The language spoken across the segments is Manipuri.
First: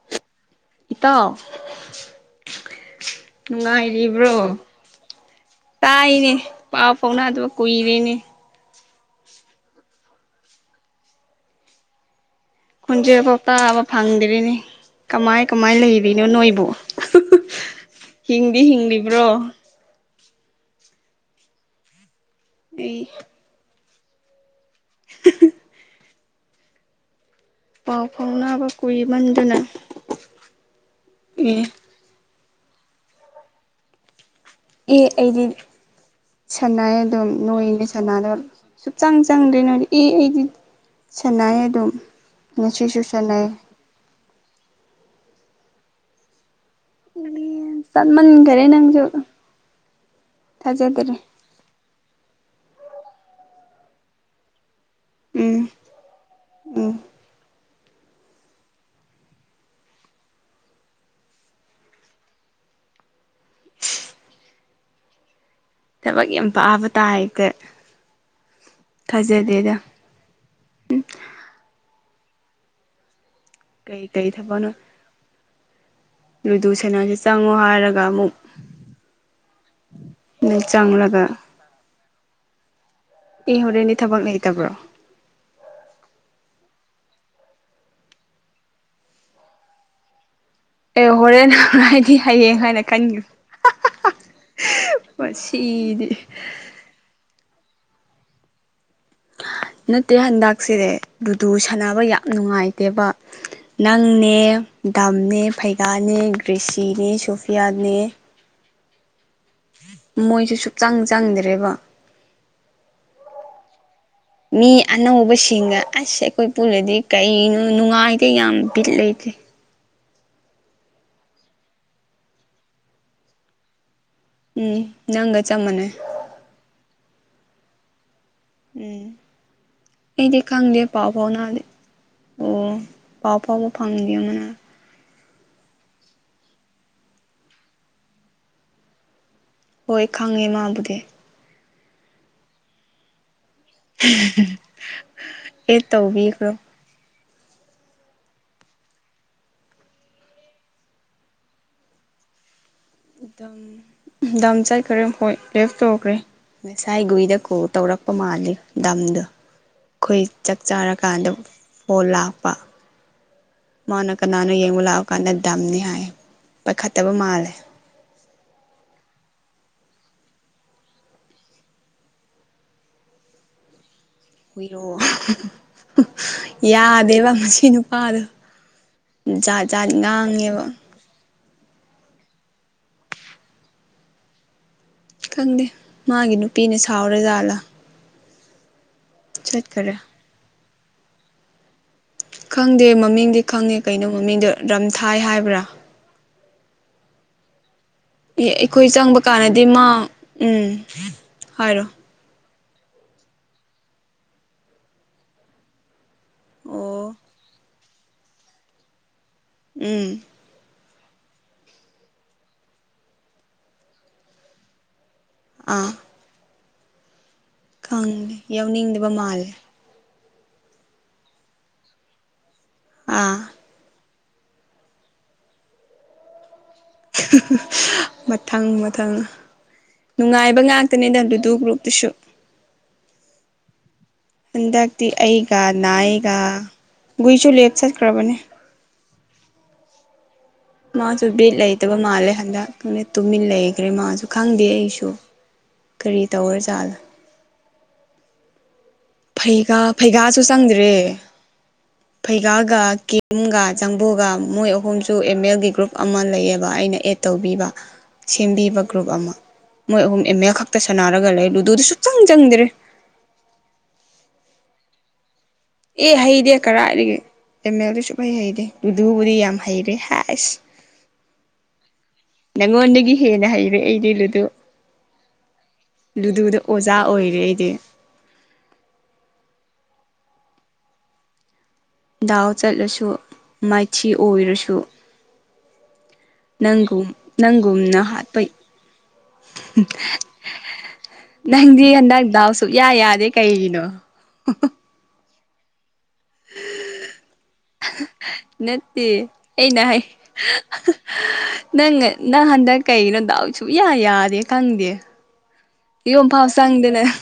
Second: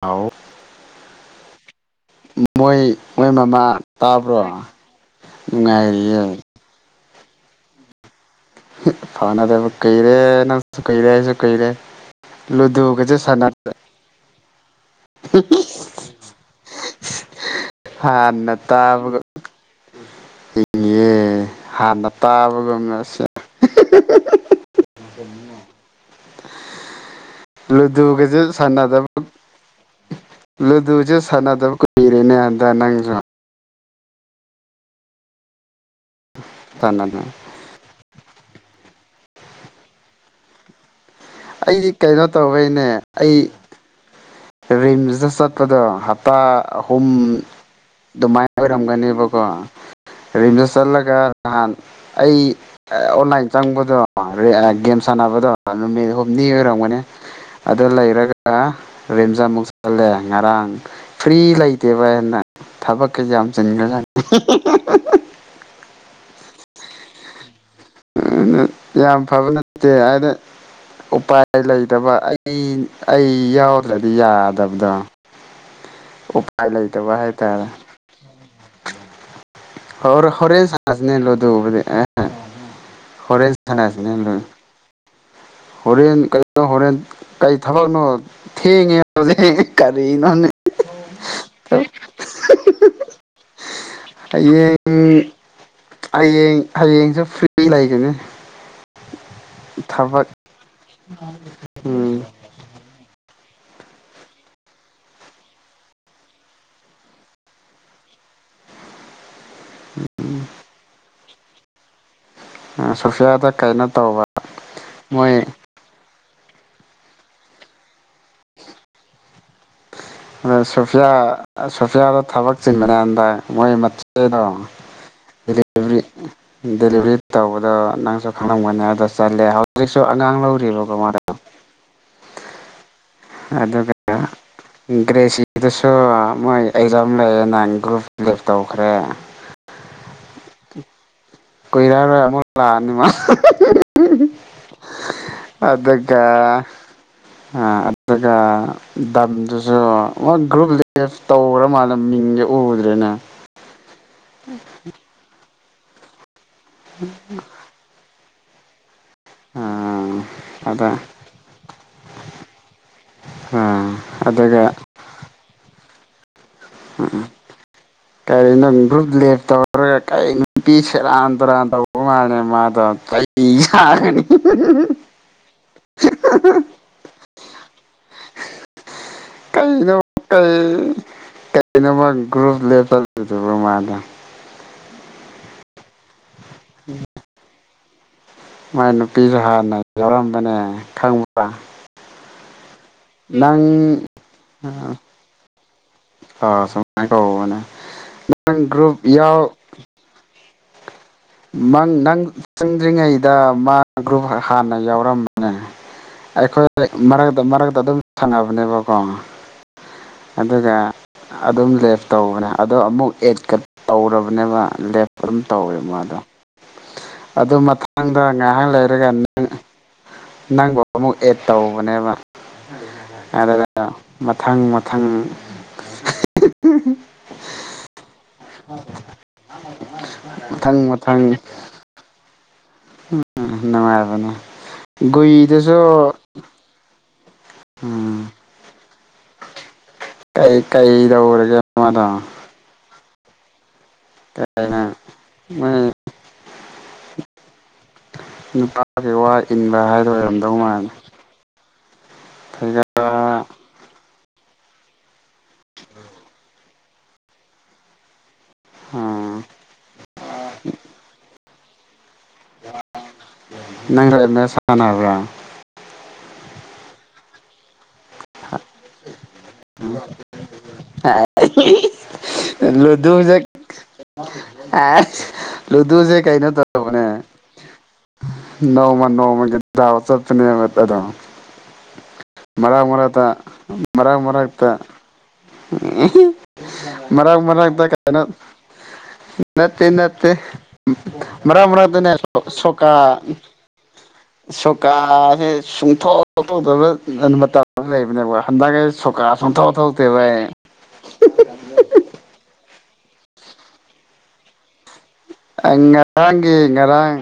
ꯍꯥꯎ ꯏꯇꯥꯎ ꯃꯣꯏ ꯃꯣꯏ ꯃꯃꯥ ꯇꯥꯕ꯭ꯔꯣ ꯅꯨꯡꯉꯥꯏꯔꯤꯕ꯭ꯔꯣ ꯇꯥꯏꯅꯦ ꯅꯨꯡꯉꯥꯏꯔꯤꯌꯦ ꯄꯥꯎ ꯐꯥꯎꯅꯗꯨ ꯀꯨꯏꯔꯦꯅꯦ ꯐꯥꯎꯅꯗꯕ ꯀꯨꯏꯔꯦ ꯅꯪꯁꯨ ꯀꯨꯏꯔꯦ ꯑꯩꯖꯨ ꯀꯨꯏꯔꯦ ꯂꯨꯗꯨꯒꯁꯨ ꯈꯣꯟꯖꯦꯜ ꯐꯥꯎ ꯁꯥꯟꯅ ꯇꯥꯕ ꯐꯪꯗꯦꯔꯦꯅꯦ ꯀꯃꯥꯏ ꯀꯃꯥꯏ ꯂꯩꯔꯤꯅꯣ ꯅꯣꯏꯕꯨ [inaudible] ꯍꯥꯟꯅ ꯍꯤꯡꯗꯤ ꯇꯥꯕꯒ ꯍꯤꯡꯂꯤꯕ꯭ꯔꯣ [unintelligible] ꯑꯩ [unintelligible] ꯄꯥꯎ ꯂꯨꯗꯨꯒꯖꯨ ꯐꯥꯎꯅꯕ ꯁꯥꯟꯅꯗꯕ ꯀꯨꯏꯃꯟꯗꯅ ꯂꯨꯗꯨꯖꯨ ꯑꯦ ꯁꯥꯟꯅꯗꯕ ꯀꯨꯏꯔꯦꯅꯦ ꯍꯟꯗꯛ ꯅꯪꯖꯨ ꯑꯦ ꯑꯩꯗꯤ ꯁꯥꯅꯩꯌꯦ ꯁꯥꯟꯅꯗ ꯑꯗꯨꯝ ꯅꯣꯏꯅꯦ ꯁꯥꯟꯅꯗꯕ ꯁꯨꯛꯆꯪ ꯆꯪꯗ꯭ꯔꯦ ꯅꯣꯏꯗꯤ ꯏ ꯑꯩꯗꯤ ꯁꯥꯟꯅꯩ ꯑꯩꯗꯤ ꯑꯗꯨꯝ ꯀꯩꯅꯣ ꯇꯧꯕꯩꯅꯦ ꯉꯁꯤꯁꯨ ꯑꯩ ꯁꯥꯟꯅꯩ ꯔꯤꯝꯁꯇ ꯆꯠꯄꯗ ꯍꯞꯇꯥ ꯑꯍꯨꯝ ꯑꯗꯨꯃꯥꯏ ꯆꯠꯃꯟꯈꯔꯦ ꯅꯪꯁꯨ ꯑꯣꯏꯔꯝꯒꯅꯤꯕꯀꯣ ꯔꯤꯝꯁ ꯊꯥꯖꯗꯔꯦ ꯆꯠꯂꯒ ꯅꯍꯥꯟ ꯑꯩ ꯑ ꯑꯣꯟꯂꯥꯏꯟ ꯆꯪꯕꯗꯣ ꯔ ꯑ ꯒꯦꯝꯁ ꯁꯥꯟꯅꯕꯗꯣ ꯎꯝ ꯅꯨꯃꯤꯠ ꯍꯨꯝꯅꯤ ꯎꯝ ꯑꯣꯏꯔꯝꯒꯅꯤ ꯑꯗꯨ ꯂꯩꯔꯒ ꯔꯤꯝꯁ ꯑꯃꯨꯛ ꯆꯠꯂꯦ ꯉꯔꯥꯡ ꯐ꯭ꯔꯤ ꯂꯩꯇꯦꯕ [unintelligible] ꯊꯕꯛꯀ ꯌꯥꯝ ꯆꯤꯟꯒ꯭ꯔꯖꯥꯅꯤ ꯏꯍꯤ ꯍꯤ ꯍꯤ ꯍꯤ ꯍꯤ ꯊꯕꯛ ꯌꯥꯝ ꯄꯥꯕ ꯇꯥꯏꯞꯇ ꯌꯥꯝ ꯐꯕ ꯊꯥꯖꯗꯦꯗ ꯅꯠꯇꯦ ꯑꯅ ꯎꯄꯥꯏ ꯂꯩ ꯇꯕ ꯑꯩ ꯑꯩ ꯀꯩ ꯌꯥꯎꯗ꯭ꯔꯗꯤ ꯀꯩ ꯊꯕꯛꯅꯣ ꯌꯥꯗꯕ꯭ꯔ ꯎ ꯄꯥꯏ ꯂꯨꯗꯨ ꯂꯩꯇꯕ ꯁꯅꯥꯁꯦ ꯍꯥꯏ ꯆꯪꯉꯣ ꯇꯥꯔꯦ ꯍꯥꯏꯔꯒ ꯑꯃꯨꯛ ꯍ ꯍꯣꯔ ꯅꯪ ꯍꯣꯔꯦꯟ ꯁꯥꯟꯅꯖꯤꯅꯦ ꯆꯪꯂꯒ ꯂꯨꯗꯣꯕꯨꯗꯤ ꯑꯦ ꯍꯣꯔꯦꯟ ꯑꯦ ꯍꯣꯔꯦꯟꯗꯤ ꯊꯕꯛ ꯁꯥꯟꯅꯖꯤꯅꯦ ꯂꯩꯇꯕ꯭ꯔꯣ [unintelligible] ꯍꯣꯔꯦꯟ ꯀ ꯅꯣ ꯍꯣꯔꯦꯟ ꯀꯩ ꯊꯕꯛꯅꯣ ꯊꯦꯡꯉꯦ ꯍꯧꯖꯤꯛ ꯀꯔꯤꯅꯣꯅꯦ ꯑꯦ ꯍꯣꯔꯦꯟ ꯍꯥꯏꯗꯤ ꯍꯌꯦꯡ ꯍꯥꯏꯅ ꯈꯟꯒꯅ ꯍꯥꯍꯥꯍꯥ ꯍꯌꯦꯡ ꯍꯌꯦꯡ ꯍꯌꯦꯡꯁꯨ ꯐ꯭ꯔꯤ ꯂꯩꯒꯅꯤ ꯅꯠꯇꯦ ꯊꯕꯛ ꯍꯟꯗꯛꯁꯦ ꯂꯗꯨ ꯁꯥꯟꯅꯕ ꯎꯝ ꯌꯥꯝ ꯅꯨꯡꯉꯥꯏꯇꯦꯕ ꯅꯪꯅꯦ ꯗꯥꯝꯅꯦ ꯐꯩꯒꯥꯅꯦ ꯒ꯭ꯔꯦꯁꯤꯅꯦ ꯁꯣꯐꯤꯌꯥꯅꯦ ꯃꯣꯏꯁꯨ ꯁꯨꯛꯆꯪ ꯆꯪꯗ꯭ꯔꯦꯕ ꯑ ꯁꯣꯐꯤꯌꯥꯗ ꯀꯩꯅꯣ ꯇꯧꯕ ꯃꯤ ꯑꯅꯧꯕ ꯃꯣꯏ ꯁꯤꯡꯅ ꯑꯁ ꯈꯣꯏ ꯄꯨꯜꯂꯗꯤ ꯀꯩꯅꯣ ꯅꯨꯡꯉꯥꯏꯇꯦ ꯌꯥꯝ ꯕꯤꯠ ꯂꯩꯇꯦ ꯑ ꯁꯣꯐꯤꯌꯥ ꯑꯥ ꯁꯣꯐꯤꯌꯥꯗꯣ ꯊꯕꯛ ꯆꯤꯟꯕꯅꯦ ꯍꯟꯗꯛ ꯃꯣꯏ ꯃꯠ ꯀꯩꯅꯣ ꯎꯝ ꯅꯪꯒ ꯆꯞ ꯃꯥꯟꯅꯩ ꯗꯦꯂꯤꯚ꯭ꯔꯤ ꯗꯦꯂꯤꯚ꯭ꯔꯤ ꯇꯧꯕꯗ ꯅꯪꯁ ꯎꯝ ꯑꯩꯗꯤ ꯈꯪꯗꯦ ꯄꯥꯎ [unintelligible] ꯐꯥꯎꯅꯗꯦ ꯑꯣ ꯄꯥꯎ ꯄꯥꯎꯕ ꯐꯪ [unintelligible] ꯒ꯭ꯔꯦꯁꯤꯗꯨꯁꯨ ꯃꯣꯏ ꯑꯦꯛꯖꯥꯝ ꯂꯩꯌꯦꯅ ꯒꯔꯨꯞ ꯂꯦꯞ ꯇꯧꯈ꯭ꯔꯦ ꯍꯣꯏ ꯈꯪꯉꯦ ꯃꯥꯕꯨꯗꯤ ꯀꯨꯏꯔꯔꯣꯏ ꯑꯃꯨꯛ ꯂꯥꯑꯅꯤ ꯃꯥ ꯑꯍꯥꯍꯥ ꯑꯍꯦꯍꯦ ꯑꯦ ꯇꯧꯕꯤꯈ꯭ꯔꯣ [unintelligible] ꯇꯧꯒ꯭ꯔ ꯃꯥꯜꯂꯦ ꯃ [unintelligible] ꯗꯝ ꯗꯝ ꯆꯠꯈ꯭ꯔꯦ ꯍꯣꯏ ꯂꯦꯐ ꯇꯧꯈ꯭ꯔꯦ ꯉꯁꯥꯏ ꯒꯨꯡꯗ ꯀꯣꯜ ꯇꯧꯔꯛꯄ ꯃꯥꯜꯂꯦ ꯗꯝꯗ ꯑꯥ ꯈꯣꯏ ꯆꯥꯛ ꯑꯗ ꯆꯥꯔꯀꯥꯟꯗ ꯐꯣꯟ ꯂꯥꯛꯄ ꯑꯥ ꯃꯥꯅ ꯀꯅꯥꯅꯣ ꯑꯗꯨꯒ ꯌꯦꯡꯉꯨ ꯂꯥꯎ ꯀꯟꯗ ꯗꯝꯅꯦ ꯍꯥꯏꯌꯦ ꯄꯥꯏꯈꯠꯇꯕ ꯃꯥꯜꯂꯦ ꯀꯔꯤꯅꯣ ꯒ꯭ꯔꯨꯞ ꯂꯦꯞ ꯇꯧꯔꯒ ꯀꯩ ꯅꯨꯄꯤ ꯁꯦꯔꯥꯟ ꯇꯨꯔꯥꯟ ꯇꯧꯕ ꯃꯥꯜꯂꯦ ꯃꯥꯗꯣ ꯆꯩ [unintelligible] ꯍꯨꯏꯔꯣ ꯌꯥꯗꯦꯕ ꯃꯁꯤ ꯅꯨꯄꯥꯗꯣ ꯥꯖꯥꯠ ꯖꯥꯠ ꯉꯥꯡꯉꯦꯕ ꯀꯩꯅꯣꯝꯃ ꯒ꯭ꯔꯨꯞ ꯂꯦꯞꯇꯧꯔꯤꯗꯨꯕꯨ ꯃꯥꯅ ꯈꯪꯗꯦ ꯃꯥꯒꯤ ꯅꯨꯄꯤꯅ ꯁꯥꯎꯔꯖꯥꯠꯂ ꯃꯥꯏ ꯅꯨꯄꯤꯖꯨ ꯍꯥꯟꯅ ꯌꯥꯎꯔꯝꯕꯅꯦ ꯈꯪꯕ꯭ꯔꯥ ꯈꯪꯗꯦ ꯃꯃꯤꯡꯗꯤ ꯅꯪ ꯈꯪꯉꯦ ꯀꯩꯅꯣ ꯃꯃꯤꯡꯗ ꯔꯝꯊꯥꯏ ꯍꯥꯏꯕ꯭ꯔꯥ ꯑ ꯁꯨꯃꯥꯏ ꯇꯧꯕꯅꯦ ꯑꯦ ꯑꯩꯈꯣꯏ ꯆꯪꯕ ꯀꯥꯟꯗꯗꯤ ꯃꯥ ꯎꯝ ꯍꯥꯏꯔꯣ ꯃꯪ ꯅꯪ ꯆꯪꯗ꯭ꯔꯤꯉꯩꯗ ꯃꯥ ꯒ꯭ꯔꯨꯞ ꯍꯥꯟꯅ ꯌꯥꯎꯔꯝꯕꯅꯦ ꯑꯩꯈꯣꯏ ꯑꯣ ꯃꯔꯛꯇ ꯃꯔꯛꯇ ꯑꯗꯨꯝ ꯁꯥꯟꯅꯕꯅꯦꯕꯀꯣ ꯎꯝ ꯑꯗꯨꯒ ꯑꯗꯨꯝ ꯂꯦꯐ ꯇꯧꯕꯅꯦ ꯑꯗꯣ ꯑꯃꯨꯛ ꯑꯦꯗꯀ ꯇꯧꯔꯕꯅꯦꯕ ꯂꯦꯐ ꯑꯗꯨꯝ ꯇꯧꯋꯦ ꯑꯥ ꯃꯥꯗꯣ ꯑꯗꯨ ꯃꯊꯪꯗ ꯈꯪꯉꯦ ꯉꯥꯏꯍꯥꯛ ꯌꯥꯎꯅꯤꯡꯗꯕ ꯂꯩꯔꯒꯅꯪ ꯃꯥꯜꯂꯦ ꯅꯪ ꯕꯨ ꯑꯃꯨꯛ ꯑꯦꯗ ꯇꯧꯕꯅꯦꯕ ꯑꯥ ꯑꯗꯨꯒ ꯃꯊꯪ ꯃꯊꯪ ꯃꯊꯪ ꯃꯊꯪ ꯅꯨꯡꯉꯥꯏꯕ ꯃꯊꯪ ꯉꯥꯛꯇꯅꯤ [unintelligible] ꯒ꯭ꯔꯨꯞꯇꯁꯨ ꯎꯝ ꯅꯨꯡꯉꯥꯏꯕꯅꯦ ꯍꯟꯗꯛꯇꯤ ꯑꯩꯒ ꯒꯨꯏꯗꯨꯁꯨ ꯅꯥꯏꯒ ꯒꯨꯏꯁꯨ ꯂꯦꯠ ꯎꯝ ꯆꯠꯈ꯭ꯔꯕꯅꯦ ꯀꯩ ꯃꯥꯁꯨ ꯕꯤꯠ ꯀꯩꯗꯧꯔꯒꯦ ꯂꯩꯇꯕ ꯃꯥꯗꯣ ꯃꯥꯜꯂꯦ ꯍꯟꯗꯛ ꯇꯨꯃꯤꯟ ꯂꯩꯈ꯭ꯔꯦ ꯃꯥꯁꯨ ꯈꯪꯗꯦ ꯀꯩꯅ ꯑꯩꯁꯨ ꯃꯣꯏ ꯀꯔꯤ ꯇꯧꯔ ꯖꯥꯠꯂ ꯅꯨꯄꯥꯒꯤ ꯋꯥ ꯐꯩꯒꯥ ꯏꯟꯕ ꯍꯥꯏꯗꯣ ꯐꯩꯒꯥꯁꯨ ꯑꯣꯏꯔꯝꯗꯧ ꯃꯥꯥꯜꯂꯦ ꯆꯪꯗ꯭ꯔꯦ ꯐꯩꯒꯥꯒ ꯀꯤꯝꯒ ꯖꯥꯪ ꯕꯨꯒ ꯃꯣꯏ ꯑꯍꯨꯝꯁꯨ ꯑꯦꯝ ꯑꯦꯜꯒꯤ ꯒ꯭ꯔꯨꯞ ꯑꯃ ꯂꯩꯌꯦꯕ ꯑꯩꯅ ꯑꯦꯠ ꯇꯧꯕꯤꯕ ꯁꯦꯝꯕꯤꯕ ꯒ꯭ꯔꯨꯞ ꯑꯃ ꯎꯝ ꯃꯣꯏ ꯑꯍꯨꯝ ꯑꯦꯝ ꯑꯦꯜ ꯈꯛꯇ ꯁꯥꯟꯅꯔꯒ ꯂꯩꯕ ꯗꯨꯗ ꯁꯨꯛꯆꯪ ꯆꯪꯗ꯭ꯔꯦ ꯅꯪꯁꯨ ꯑꯦꯜ ꯑꯦꯜ ꯁꯥꯅꯕ꯭ꯔꯥ ꯑꯦ ꯍꯩꯗꯦ ꯀꯔꯥꯏꯗꯒꯤ ꯑꯦꯝ ꯑꯦꯜꯗꯤ ꯁꯨꯡꯍꯩ ꯍꯩꯗꯦ ꯗꯨꯕꯨꯗꯤ ꯌꯥꯝ ꯍꯩꯔꯦ ꯍꯥꯏꯁ ꯅꯉꯣꯟꯗꯒꯤ ꯂꯨꯗꯨꯁꯦ ꯍꯦꯟꯅ ꯍꯩꯔꯦ ꯑꯩꯗꯤ ꯂꯨꯗꯣ ꯑꯁ ꯂꯨꯗꯨꯁꯦ ꯀꯩꯅꯣ ꯂꯨꯗꯨꯗ ꯑꯣꯖꯥ ꯇꯧꯕꯅꯦ ꯑꯣꯏ [unintelligible] ꯑꯩꯗꯤ ꯅꯣꯡꯃ ꯅꯣꯡꯃꯒꯤ ꯗꯥꯎ ꯆꯠꯄꯅꯦꯕ ꯑꯗꯣ ꯗꯥꯎ ꯃꯔꯛ ꯆꯠꯂꯁꯨ ꯃꯔꯛꯇ ꯃꯥꯏ ꯃꯔꯛ ꯃꯔꯛꯇ ꯅꯪꯒꯨꯝ ꯃꯔꯛ ꯃꯔꯛꯇ ꯅꯪꯒꯨꯝꯅ ꯀꯩꯅꯣ ꯍꯥꯠꯄ ꯅꯠꯇꯦ ꯅꯠꯇꯦ ꯃꯔꯛ ꯅꯪꯗꯤ ꯃꯔꯛꯗꯅꯦ ꯍꯟꯗꯛ ꯁꯣ ꯗꯥꯎ ꯁꯨꯛꯌꯥ ꯁꯣꯀꯥ ꯌꯥꯗꯦ ꯀꯩꯒꯤꯅꯣ ꯁꯣꯀꯥꯁꯦ ꯁꯨꯡꯊꯣꯛ ꯊꯣꯛꯇꯕ ꯃꯇꯝꯃ ꯂꯩꯕꯅꯦꯕ ꯍꯟꯗꯛ ꯑꯩ ꯅꯠꯇꯦ ꯁꯣꯀꯥ ꯁꯨꯡꯊꯣꯛ ꯑꯩꯩꯅ ꯍꯥꯏ ꯊꯣꯛꯇꯦꯕ ꯅꯪꯉ ꯅꯪ ꯍꯥꯟꯅ ꯗꯛ ꯀꯩꯩꯒꯤꯅꯣ ꯗꯥꯎ ꯁꯨꯡꯌꯥ ꯌꯥꯗꯦ ꯈꯪꯗꯦ ꯑ ꯌꯨꯝꯐꯥꯎ ꯉꯔꯥꯡꯒꯤ ꯆꯪꯗꯅ ꯉꯔꯥꯡ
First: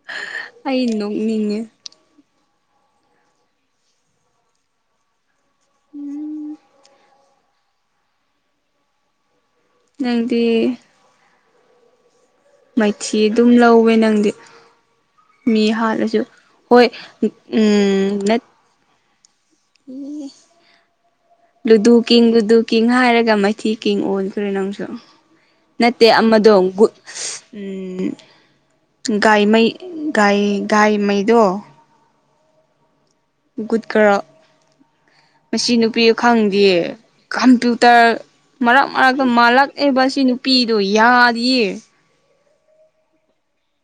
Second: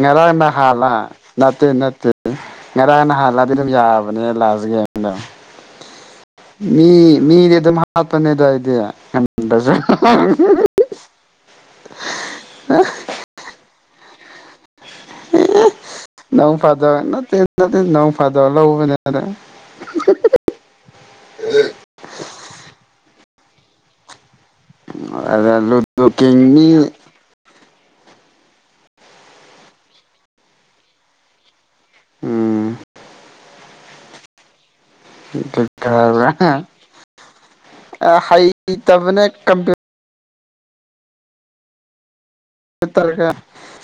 ꯉꯔꯥꯡ ꯑꯩ ꯅꯍꯥꯜꯂꯥ ꯅꯣꯛꯅꯤꯡꯉꯦ ꯅꯠꯇꯦ ꯅꯠꯇꯦ ꯉꯔꯥꯡ ꯅꯍꯥꯟꯂꯥꯗꯤ ꯑꯗꯨꯝ ꯌꯥꯕꯅꯦ ꯂꯥꯁꯒꯦꯝꯗꯣ ꯃꯤ ꯃꯤꯗꯤ ꯑꯗꯨꯝ ꯍꯥꯠꯄꯅꯦꯗ ꯑꯩꯗꯤ ꯅꯪꯗꯤ [unintelligible] ꯃꯥꯏꯊꯤ ꯑꯗꯨꯝ ꯂꯧꯋꯦ ꯅꯪꯗꯤ ꯃꯤ ꯍꯥꯠꯂꯁꯨ ꯅꯣꯡ ꯍꯣꯏ ꯐꯥꯗꯣꯛ ꯅꯠꯇꯦ ꯅꯠꯇꯦ ꯅꯣꯡ ꯎꯝ ꯅꯠ ꯐꯥꯗꯣꯛ ꯂꯧꯕꯅꯦ ꯂꯨꯗꯨ ꯀꯤꯡ ꯂꯨꯗꯨ ꯀꯤꯡ ꯍꯥꯏꯔꯒ ꯃꯥꯏꯊꯤ ꯀꯤꯡ ꯑꯣꯜꯂꯦ ꯔꯦ ꯅꯪꯁꯨ ꯑꯗ ꯅꯠꯇꯦ ꯂꯨꯗꯣ ꯑꯃꯗꯣ ꯀꯤꯡ ꯃꯤ ꯒꯨꯠ ꯎꯝ ꯒꯥꯏꯃꯩ ꯒꯥꯏ ꯒꯥꯏꯃꯩꯗꯣ ꯎꯝ ꯨꯒꯨꯠꯒꯔꯜ ꯃꯁꯤ ꯅꯨꯄꯤ ꯈꯪꯗꯤꯌꯦ ꯀꯝꯄ꯭ꯌꯨꯇꯔ ꯃꯔꯛ ꯃꯔꯛꯇ ꯍꯩꯇꯕꯅꯦ ꯃꯥꯜꯂꯛꯑꯦ ꯃꯁꯤ ꯅꯨꯄꯤꯗꯣ ꯌꯥꯗꯤꯌꯦ ꯇꯔꯒ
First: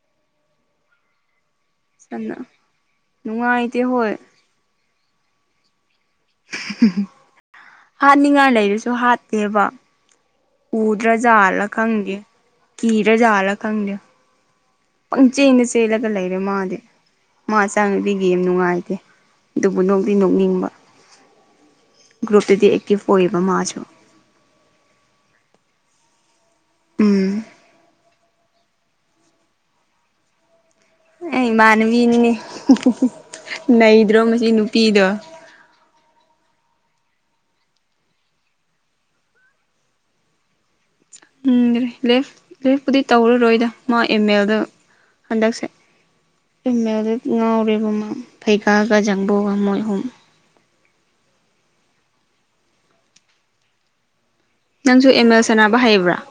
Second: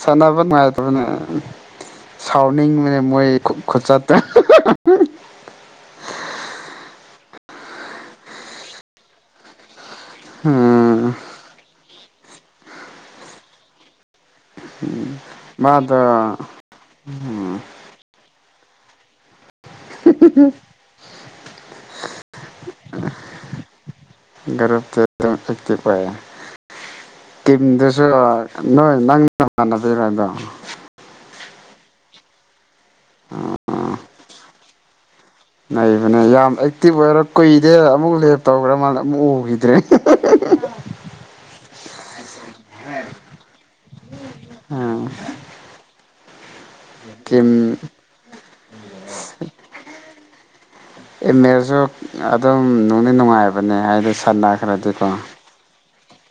ꯁꯥꯟꯅꯕ ꯅꯨꯡꯉꯏ ꯇ꯭ꯔꯅꯦ [unintelligible] ꯁꯝꯅ ꯁꯥꯎꯅꯤꯡ ꯕꯥꯅꯦ ꯃꯣꯏ ꯈꯨ ꯅꯨꯡꯉꯥꯏꯇꯦ ꯈꯨꯆꯠ ꯍꯣꯏ ꯇꯣ ꯍꯥꯠꯅꯤꯡꯉꯥꯏ ꯂꯩꯔꯁꯨ ꯍꯥꯠꯇꯦꯕ ꯎꯝ ꯎꯗ꯭ꯔꯖꯂ ꯈꯪꯗꯦ ꯀꯤꯔ ꯖꯠꯂ ꯈꯪꯗꯦ ꯄꯪ ꯆꯦꯅ ꯆꯦꯜꯂꯒ ꯃꯥꯗꯣ ꯂꯩꯔꯦ ꯃꯥꯗꯤ ꯃꯆꯥꯥꯡꯗꯤ ꯒꯦꯝ ꯅꯨꯡꯉꯥꯏ ꯑꯗꯨꯕꯨ ꯅꯣꯛꯗꯤ ꯅꯣꯛꯅꯤꯡꯕ ꯒ꯭ꯔꯨꯞꯇꯗꯤ ꯑꯦꯛꯇꯤꯚ ꯑꯣꯏꯌꯦꯕ ꯃꯥꯁꯨ ꯎꯝ [unintelligible] ꯇꯤꯝꯗꯁꯨ ꯅꯣꯏ ꯅꯪꯅꯃꯥꯟꯅꯕꯤꯔꯗꯣ ꯑꯩ ꯏꯃꯥꯟꯅꯕꯤꯅꯤꯅꯦ ꯅꯩꯗ꯭ꯔꯣ ꯃꯁꯤ ꯅꯨꯄꯤꯗꯣ ꯅꯩꯕꯅꯦ ꯌꯥꯝ ꯑꯦꯛꯇꯤꯚ ꯑꯣꯏꯔ ꯀꯨꯏꯗꯦ ꯑꯃꯨꯛ ꯂꯦꯞꯇꯧꯈ꯭ꯔ ꯃꯥꯜꯂꯦ ꯑꯃꯨꯛ ꯎꯈꯤꯗ꯭ꯔꯦ [inaudible] ꯎꯝ ꯂꯦꯞ ꯂꯦꯞꯄꯨꯗꯤ ꯇꯧꯔꯔꯣꯏꯗ ꯃꯥ ꯏꯃꯦꯜꯗ ꯍꯟꯗꯛꯁꯦ ꯏꯃꯦꯜꯗ ꯀꯤꯝ ꯉꯥꯎꯔꯦꯕꯃ ꯐꯩꯀꯥꯒ ꯖꯪꯕꯨꯒ ꯃꯣꯏꯍꯨꯝ ꯏꯃꯦꯜꯁꯨ ꯑꯗꯨꯝ ꯅꯨꯡꯗꯤ ꯅꯨꯡꯉꯥꯏꯕꯅꯦ ꯍꯥꯏꯗꯤ ꯁꯥꯟꯅꯈ꯭ꯔꯗꯤꯀꯣ ꯃꯥ ꯍꯩꯕꯔꯥ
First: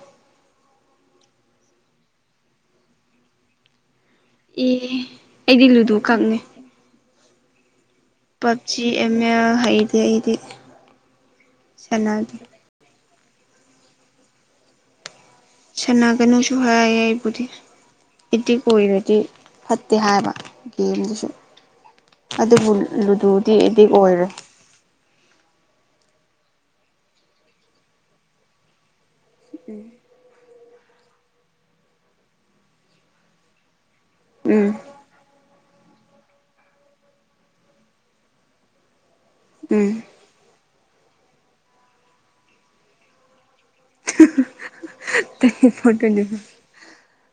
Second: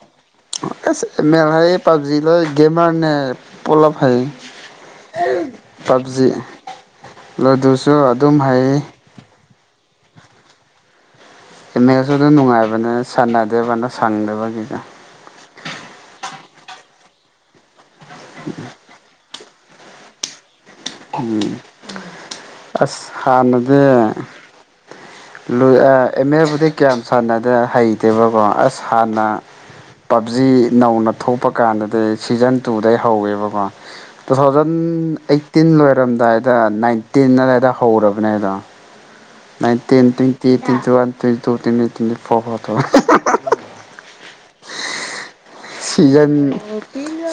ꯑꯦꯃꯦꯜ ꯍꯩ ꯄꯞꯖꯤ ꯂꯣꯏ ꯒꯦꯝꯃꯔꯅꯦ ꯄꯣꯂꯞ ꯍꯩ ꯑꯦ ꯑꯩꯗꯤ ꯂꯨꯗꯨ ꯄꯞꯖꯤ ꯈꯛꯅꯦ ꯂꯨꯗꯨ ꯄꯞꯖꯤ ꯑꯦꯝ ꯑꯦꯜ ꯍꯩꯇꯦ ꯑꯩꯗꯤ ꯑꯦꯝ ꯑꯦꯜꯁꯨ ꯑꯗꯨꯝ ꯁꯥꯟꯅꯗꯦ ꯅꯨꯡꯉꯥꯏꯕꯅꯤ ꯁꯥꯟꯅꯗꯦꯕ ꯁꯪꯗꯕꯒꯤꯒꯥ ꯁꯅꯒꯅꯨꯁꯨ ꯍꯥꯏꯌꯦ ꯑꯩꯕꯨꯗꯤ ꯑꯦꯗꯤꯛ ꯑꯣꯏꯔꯗꯤ ꯐꯠꯇꯦ ꯍꯥꯏꯕ ꯒꯦꯝꯗꯨꯁꯨ ꯑꯗꯨꯕꯨ ꯑꯁ ꯂꯨꯗꯨꯗꯤ ꯑꯦꯗꯤꯛ ꯑꯣꯏꯔꯦ ꯂꯨꯏ ꯑ ꯑꯦꯝ ꯑꯦꯜꯕꯨꯗꯤ ꯀꯌꯥꯝ ꯁꯥꯟꯅꯗꯦ ꯍꯩꯇꯦꯕꯀꯣ ꯑꯁ ꯍꯥꯟꯅ ꯄꯞꯖꯤ ꯅꯧꯅ ꯊꯣꯛꯄ ꯀꯥꯟꯗꯗꯤ ꯁꯤꯖꯟ ꯇꯨꯗꯩ ꯍꯧꯋꯦꯕꯀꯣ two um thousand eighteen ꯂꯣꯏꯔꯝꯗꯥꯏꯗ ꯅꯥꯏꯟꯇꯤꯟ ꯑꯗꯥꯏꯗ ꯍꯧꯔꯕꯅꯦꯗꯣ ꯎꯝ nineteen twenty twenty one twenty two ꯇꯠ ꯇ꯭ꯋꯦꯟꯇꯤ ꯐꯣꯔ ꯐꯧꯎ ꯇꯧꯋꯦ ꯍꯤꯍꯤ [unintelligible] ꯇ꯭ꯋꯦꯟꯇꯤ ꯁꯤꯖꯟ ꯐꯣꯔ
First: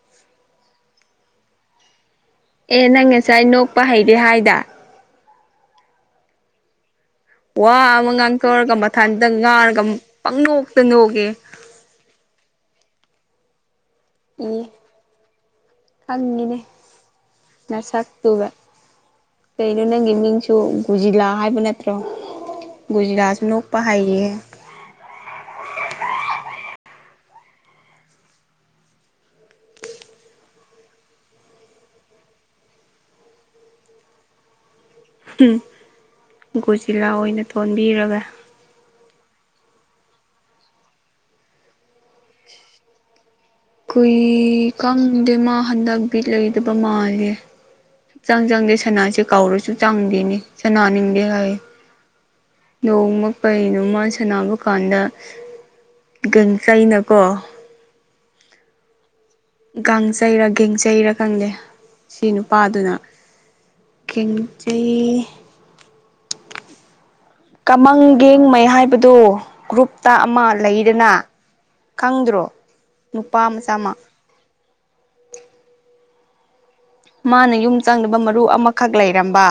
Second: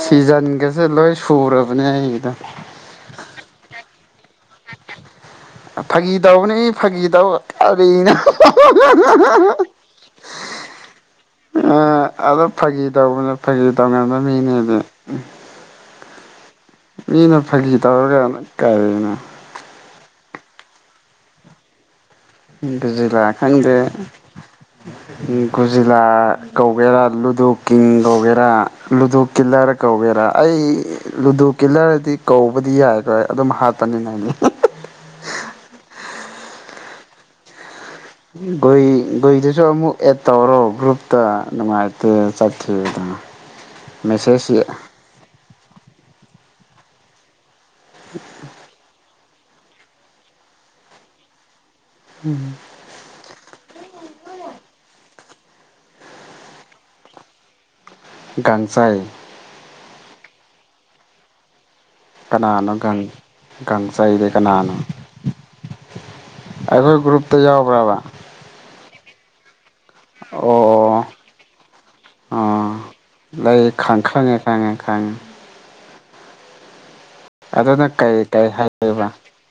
ꯁꯤꯖꯟꯒꯁꯦ ꯂꯣꯏ ꯁꯨꯔꯕꯅꯦ ꯑꯩꯒꯤꯗꯣ ꯄ ꯍꯩꯗꯦ ꯍꯥꯏꯗ ꯐꯥꯒꯤ ꯇꯧꯕꯅꯦ ꯐꯥꯒꯤ ꯇꯧ ꯋꯥ ꯑꯃ ꯀꯔꯤꯅꯣ ꯉꯥꯡꯊꯣꯛꯔꯒ ꯍꯨꯡ ꯍꯨꯡ ꯃꯊꯟꯇ ꯍꯨꯡ ꯉꯥꯡꯔꯒ ꯄꯪꯅꯣꯛꯇ ꯅꯣꯛꯑꯦ ꯑ ꯑꯗꯣ ꯐꯥꯒꯤ ꯇꯧꯕꯅꯦ ꯐꯥꯒꯤ ꯇꯧꯅꯕ ꯎꯝ ꯃꯤꯅꯦꯗꯤ ꯈꯪꯉꯤꯅꯦ ꯃꯤꯅ ꯐꯥꯒꯤ ꯇꯧꯔꯒ ꯅꯁꯛꯇꯨꯕ ꯀꯔꯤꯅꯣ ꯀꯩꯅꯣ ꯅꯪꯒꯤ ꯃꯤꯡ ꯁꯨ ꯒꯨꯖꯤꯂꯥ ꯍꯥꯏꯕ ꯅꯠꯇ꯭ꯔꯣ ꯒꯣꯖꯤꯂꯥ ꯒꯨꯖꯤꯔꯥꯁꯨ ꯈꯪꯗꯦ ꯂꯣꯛꯄ ꯍꯩꯌꯦ ꯒꯣꯖꯤꯂꯥ ꯀꯧꯒꯦꯔꯥ ꯂꯨꯠ ꯂꯣꯗꯨ ꯀꯤꯡ ꯀꯧꯒꯦꯔꯥ ꯂꯨꯗꯨ ꯀꯤꯜꯂꯔ ꯀꯧꯒꯦꯔꯥ ꯑꯩ ꯂꯨꯗꯨ ꯀꯤꯜꯂꯔꯗꯤ ꯀꯧ ꯇꯧꯕꯗꯤ ꯌꯥꯔꯣꯏ ꯑꯗꯨꯝ ꯍꯥꯠꯄꯅꯤꯅ ꯑꯩꯗꯤ ꯍꯝ ꯨꯒꯣꯖꯤꯂꯥ ꯑꯣꯏꯅ ꯊꯣꯟ ꯒꯨꯏ ꯒꯨꯏꯗꯨꯁꯨ ꯑꯃꯨꯛ ꯑꯦꯠ ꯇꯧꯔꯣ ꯒ꯭ꯔꯨꯞꯇ ꯅꯨꯡꯉꯥꯏꯇꯦ ꯆꯠꯈꯤꯕꯗꯣ ꯀꯨꯏ ꯃꯦꯁꯦꯖꯁꯤ ꯈꯪꯗꯦ ꯃꯥ ꯍꯟꯗꯛ ꯕꯤꯠ ꯂꯩꯇꯕ ꯃꯥꯜꯂꯦ ꯁꯨꯛꯆꯡ ꯆꯪꯗꯦ ꯁꯅꯥꯁꯦ ꯀꯧꯔꯁꯨ ꯆꯪꯗꯦꯅꯦ ꯁꯅꯥꯅꯤꯡꯗꯦ ꯍꯥꯏꯌꯦ ꯅꯣꯡꯃ ꯀꯩꯅꯣ ꯃꯥ ꯁꯥꯟꯅꯕ ꯀꯥꯟꯗ ꯒꯟꯀꯩꯅꯀꯣ ꯒꯥꯡꯆꯥꯏ ꯒꯥꯡꯖꯩꯔ ꯒꯦꯡꯖꯩꯔꯥ ꯈꯪꯗꯦ ꯁꯤ ꯀꯅꯥꯅꯣ ꯅꯨꯄꯥꯗꯨꯅ ꯒꯥꯡ ꯒꯥꯡꯆꯩꯗꯤ ꯀꯅꯥꯅꯣ ꯒꯦꯡꯆꯩ ꯑꯈꯣꯏ ꯒꯔꯨ꯭ꯞ ꯀꯃꯜ ꯒꯦꯡꯃꯩ ꯍꯥꯏꯕꯗꯨ ꯒ꯭ꯔꯨꯞ ꯍꯞꯇꯥ ꯑꯃ ꯑꯣ ꯑꯣ ꯂꯩꯗꯅ ꯈꯪꯗ꯭ꯔꯣ ꯑꯥ ꯅꯨꯄꯥ ꯂꯩ ꯃꯆꯥꯃ ꯈꯪ ꯈꯪꯉꯦ ꯈꯪꯉꯦ ꯈꯪꯉꯦ ꯃꯥꯅ ꯌꯨꯝ ꯑꯗꯨꯅ ꯆꯪꯅꯕ ꯀꯩ ꯃꯔꯨ ꯀꯩ ꯑꯃꯈꯛ ꯍꯥꯏꯕ ꯂꯩꯔꯝꯕ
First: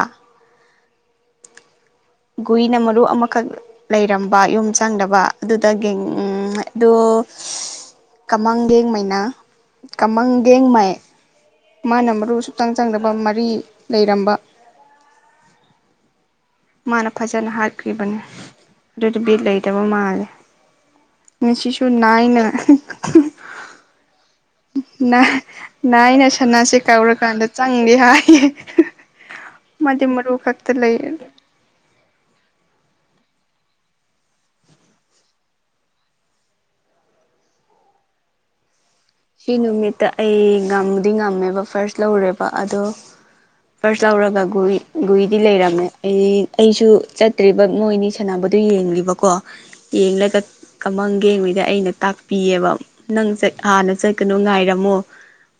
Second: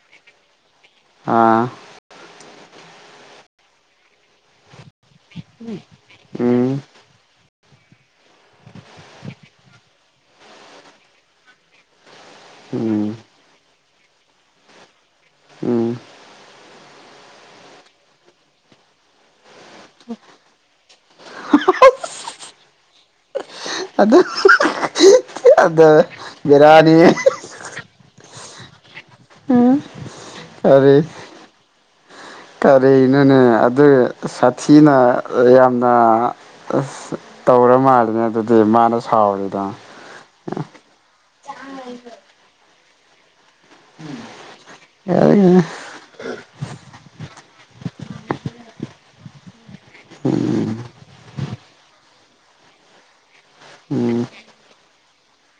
ꯑꯥ ꯒꯨꯏꯅ ꯃꯔꯨ ꯑꯃꯈꯛ ꯂꯩꯔꯝꯕ ꯌꯨꯝ ꯆꯪꯗꯕ ꯑꯗꯨꯗꯒꯤ ꯎꯝ ꯑꯗꯨ ꯀꯃꯥꯡꯒꯦꯡ ꯃꯩꯅꯥ ꯀꯃꯥꯡꯒꯦꯡ ꯃꯥꯏ ꯃꯥꯅ ꯒꯨ ꯁꯨꯛꯆꯪ ꯆꯪꯗꯕ ꯎꯝ ꯃꯔꯤ ꯂꯩꯔꯝꯕ ꯎꯝ ꯃꯥꯅ ꯐꯖꯅ ꯍꯥꯠꯈꯤꯕꯅꯦ ꯑꯗꯨꯒꯤ ꯕꯤꯠ ꯂꯩ ꯇꯕ ꯃꯥꯜꯂꯦ ꯁꯤꯁꯨꯨꯔ ꯅꯥꯏꯅ ꯑꯗꯨ ꯅꯥꯏ ꯑꯗ ꯅꯥꯏꯅ ꯁꯅꯥꯁꯦ ꯕꯦꯔꯥꯅꯤ ꯀꯧꯔꯀꯥꯟꯗ ꯆꯪꯒꯦ ꯍꯥꯏꯌꯦ ꯃꯗꯤ ꯃꯔꯨ ꯈꯛꯇ ꯀꯔꯤ ꯂꯩꯌꯦ ꯀꯔꯤꯅꯣꯅꯦ ꯑꯗꯨ ꯁꯥꯊꯤꯅ ꯌꯥꯝꯅ ꯑꯁ ꯇꯥꯄ ꯇꯧꯔ ꯃꯥꯜꯂꯤꯅꯦ ꯑꯗꯨꯗꯤ ꯃꯥꯅ ꯁꯤ ꯁꯥꯎꯔꯤꯗꯣ ꯅꯨꯃꯤꯠꯇ ꯑꯩ ꯉꯝꯃꯗꯤ ꯉꯝꯃꯦꯕ ꯐꯥꯔꯁ ꯂꯧꯔꯦꯕ ꯑꯗꯣ ꯐꯥꯔꯁ ꯂꯧꯔꯒ ꯒꯨ ꯒꯨꯔꯤꯗꯤ ꯂꯩꯔꯝꯃꯦ ꯑꯩ ꯑꯩꯁꯨ ꯆꯠꯇ꯭ꯔꯤꯕ ꯃꯣꯏꯅꯤ ꯁꯥꯟꯅꯕꯗꯨ ꯌꯦꯡꯂꯤꯕꯀꯣ ꯌꯦꯡꯂꯒ ꯀꯃꯪ ꯒꯦꯝꯃꯤꯒ ꯑꯩꯅ ꯇꯥꯛꯄꯤꯑꯦꯕ ꯅꯪ ꯁꯦ ꯍꯥꯟꯅ ꯎꯝ ꯆꯠꯀꯅꯣ ꯉꯥꯏꯔꯝꯃꯣ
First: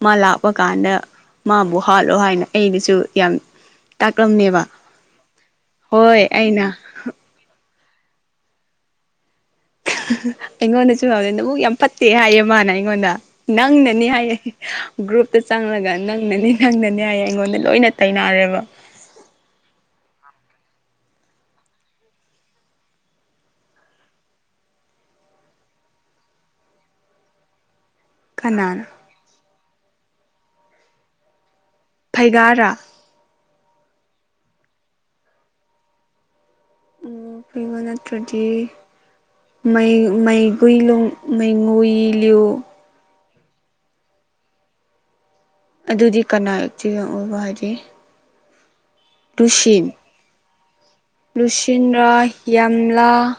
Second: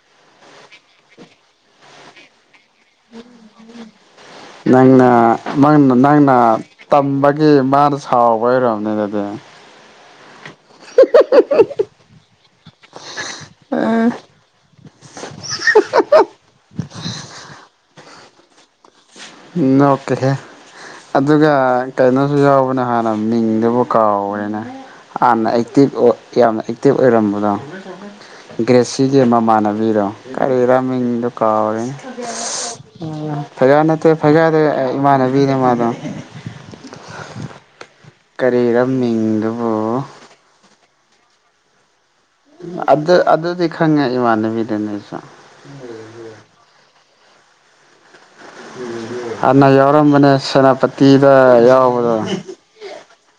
ꯃꯥ ꯂꯥꯛꯄ ꯀꯥꯟꯗ ꯃꯥꯕꯨ ꯍꯥꯠꯂꯣ ꯍꯥꯏꯅ ꯑꯩꯅꯁꯨ ꯌꯥꯝ ꯇꯥꯛꯂꯝꯃꯦꯕ ꯅꯪꯅ ꯅꯪꯅ ꯍꯣꯏ ꯅꯪꯅ ꯑꯩꯅ ꯇꯝꯕꯒꯤ ꯃꯥꯗꯨ ꯁꯥꯎꯕꯩ ꯑꯣꯏꯔꯝꯅꯤ ꯑꯗꯨꯗꯤ [unintelligible] ꯑꯩꯉꯣꯟꯗꯁꯨ ꯍꯪꯉꯦ ꯅꯕꯨꯛ ꯌꯥꯝ ꯐꯠꯇꯦ ꯍꯥꯏꯌꯦ ꯃꯥꯅ ꯑꯩꯉꯣꯟꯗ ꯅꯪꯅꯅꯤ ꯍꯥꯏꯌꯦ ꯒ꯭ꯔꯨꯞꯇ [unintelligible] ꯅꯪꯅꯅꯤ ꯅꯪꯅꯅꯦ ꯍꯥꯏꯌꯦ ꯑꯩꯉꯣꯟꯗ ꯂꯣꯏꯅ ꯇꯥꯏꯅꯔꯦꯕ ꯅꯣꯛꯀꯦꯍꯦ ꯑꯗꯨꯒ ꯀꯩꯅꯣꯁꯨ ꯌꯥꯎꯕꯅ ꯍꯥꯟꯅ ꯃꯤꯡꯗꯨꯕꯨ ꯀꯥꯎꯋꯦꯅꯦ ꯍꯥꯟꯅ ꯑꯦꯛꯇꯤꯚ ꯑꯣꯏ ꯌꯥꯝꯅ ꯑꯦꯛꯇꯤꯚ ꯑꯣꯏꯔꯝꯕ꯭ꯔꯥ ꯀꯅꯥꯅ ꯒ꯭ꯔꯦꯁꯤꯗꯤ ꯃꯃꯥꯟꯅꯕꯤꯔꯣ ꯀꯔꯤꯕ ꯃꯤꯡꯗꯣ ꯀꯥꯎꯔꯦ ꯐꯩꯒꯥꯔꯥ ꯎꯝ ꯐꯩꯔꯥ ꯅꯠꯇꯦ ꯐꯩꯔꯥꯗꯤ ꯏꯃꯥꯟꯅꯕꯤꯅꯦ ꯃꯥꯗꯣ ꯎꯝ ꯐꯩꯔꯥ ꯅꯠꯇ꯭ꯔꯗꯤ ꯀꯔꯤꯔ ꯃꯩ ꯃꯤꯡꯗꯨꯕꯨ ꯃꯩ [unintelligible] ꯃꯩꯂꯨꯡ ꯃꯩꯉꯨꯏ ꯂꯤꯌꯨ ꯑꯗꯨ ꯑꯗꯨꯗꯤ ꯈꯪꯉꯦ ꯏꯃꯥꯟꯅꯕꯤꯅꯦ ꯗꯅꯦꯁꯨ ꯑꯗꯨꯗꯤ ꯀꯅꯥ [unintelligible] ꯍꯥꯏꯗꯤ ꯑꯃ ꯂꯨꯁꯤꯟ ꯌꯥꯎꯔꯝꯕꯅꯦ ꯁꯦꯅꯥꯄꯇꯤ ꯇꯤꯗ ꯌꯥꯎꯕꯔ ꯂꯨꯁꯤꯟꯔꯥ ꯌꯥꯝꯂꯥ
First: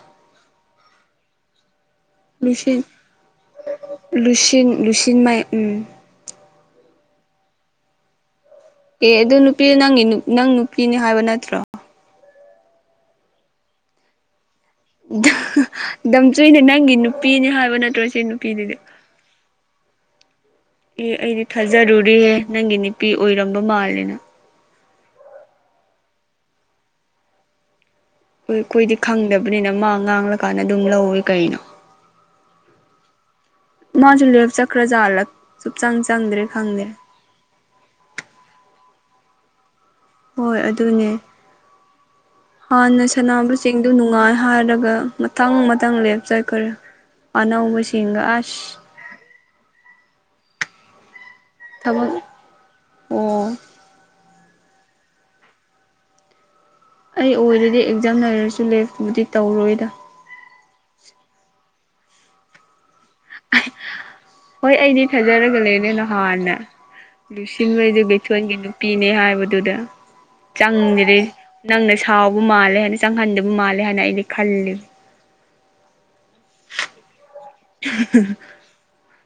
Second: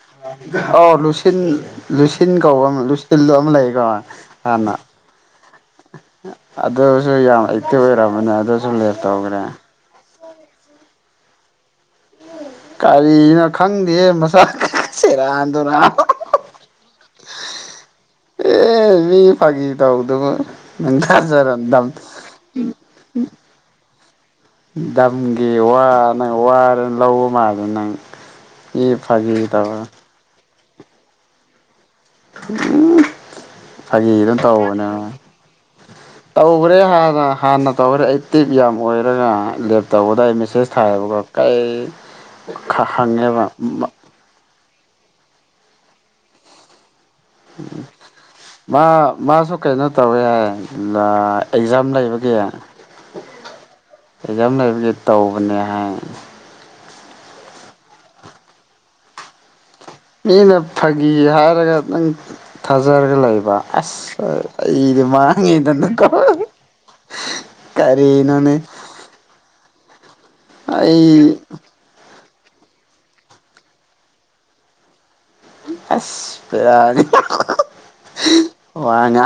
ꯑꯧ ꯂꯨꯁꯤꯟ ꯂꯨꯁꯤꯟ ꯀꯧꯕ ꯑꯃ ꯂꯨꯁꯤꯜꯂꯣ ꯑꯃ ꯂꯩꯀꯣ ꯂꯨꯁꯤꯟ ꯍꯥꯟꯅ ꯂꯨꯁꯤꯟꯃꯥꯏ ꯎꯝ ꯑꯗꯨꯁꯨ ꯌꯥꯝ ꯑꯦꯛꯇꯤꯚ ꯑꯣꯏꯔꯝꯕꯅꯦ ꯑꯗꯨ ꯑꯦ ꯑꯗꯨ ꯅꯨꯄꯤ ꯅꯪꯒꯤ ꯅꯪ ꯅꯨꯄꯤꯅꯦ ꯍꯥꯏꯕ ꯅꯠꯇ꯭ꯔꯣ ꯀꯔꯤꯅꯣ ꯈꯪꯗꯦꯍꯦ ꯃꯁꯛ ꯁꯦꯔꯥꯟ ꯇꯨꯔꯥꯟ ꯗꯝꯆꯨꯏꯅ ꯅꯪꯒꯤ ꯅꯨꯄꯤꯅꯦ ꯍꯥꯏꯕ ꯅꯠꯇ꯭ꯔꯣ ꯁꯤ ꯅꯨꯄꯤꯗꯨꯗꯤ ꯇꯥꯎꯗꯕ ꯑꯦ ꯑꯩꯗꯤ ꯊꯥꯖꯔꯨꯔꯦ ꯅꯪꯒꯤ ꯅꯨꯄꯤ ꯑꯣꯏꯔꯝꯕ ꯃꯥꯜꯂꯦꯅ ꯗꯥꯝꯒꯤ ꯋꯥꯅꯦ ꯋꯥꯅꯦꯅ ꯂꯧꯕ ꯃꯥꯜꯂꯦ ꯅꯪ ꯍꯣꯏ ꯁꯤ ꯑꯩꯈꯣꯏꯗꯤ ꯐꯥꯒꯤ ꯈꯪꯗꯕꯅꯤꯅ ꯇꯧ ꯃꯥ ꯉꯥꯡꯂꯀꯥꯟꯗ ꯑꯗꯨꯝ ꯂꯧꯋꯦ ꯀꯩꯅꯣ ꯎꯝ ꯐꯥꯒꯤ ꯃꯥꯁꯨ ꯑꯗꯨꯝ ꯂꯦꯞ ꯇꯧꯕꯅꯦ ꯆꯠꯈ꯭ꯔꯖꯥꯠꯂ ꯁꯨꯞꯆꯪ ꯆꯪꯗ꯭ꯔꯦ ꯇꯧꯈ꯭ꯔꯦ ꯈꯪꯗꯦ ꯍꯥꯟꯅ ꯍꯥꯟꯅ ꯇꯧꯈ꯭ꯔꯦ ꯑꯦꯛꯇꯤꯚ ꯌꯥꯝ ꯑꯣꯏꯔꯒ ꯇꯧꯕꯗꯥ ꯍꯣꯏ ꯃꯦꯁꯦꯖ ꯑꯗꯨꯅꯦ ꯊꯥꯏꯌꯦꯕꯀꯣ ꯀꯩ ꯍꯪꯉꯦꯕ ꯑꯗꯨꯒ ꯃꯊꯪ ꯃꯊꯪ ꯂꯦꯞꯆꯈꯔꯦ ꯃꯥ ꯃꯥꯁꯨ ꯀꯩꯅꯣ ꯇꯧꯋꯦ ꯍꯥꯏ ꯑꯦꯛꯖꯥꯝ ꯊꯕꯛ ꯂꯩꯕꯒꯤ ꯑꯣ ꯑꯦꯛꯖꯥꯝ ꯂꯩꯕꯁꯦ ꯇꯧꯕꯅꯦ ꯍꯥꯏ ꯑꯩ ꯑꯣꯏꯔꯗꯤ ꯑꯦꯛꯖꯥꯝ ꯂꯩꯔꯁꯨ ꯂꯦꯞꯄꯕꯨꯗꯤ ꯇꯧꯔꯣꯏꯗ ꯑꯩꯅ ꯐꯥꯒꯤ ꯍꯥꯏꯔꯒ ꯅꯪ ꯊꯥꯖ ꯊꯖꯔꯒ ꯂꯩꯕ ꯑꯁ ꯍꯣꯏ ꯑꯩꯗꯤ ꯃꯥꯉꯦꯗꯅ ꯀꯣ ꯂꯨꯁꯤꯟꯈꯩꯗꯨ ꯕꯦꯊꯣꯟꯒꯤ ꯅꯨꯄꯤꯅꯦ ꯍꯥꯏꯕꯗꯨꯗ ꯑꯩ ꯆꯪꯗꯔꯤ ꯅꯪꯅ ꯁꯨꯝ ꯁꯥꯎꯕ ꯃꯥꯜꯂꯦ ꯍꯥꯏꯅ ꯆꯪꯍꯟꯗꯕ ꯃꯥꯜꯂꯦ ꯍꯥꯏꯅ ꯑꯩꯅ ꯈꯜꯂꯤꯕ ꯑꯁ ꯄꯦꯔꯥꯅꯤ [unintelligible] ꯋꯥꯉꯥꯡ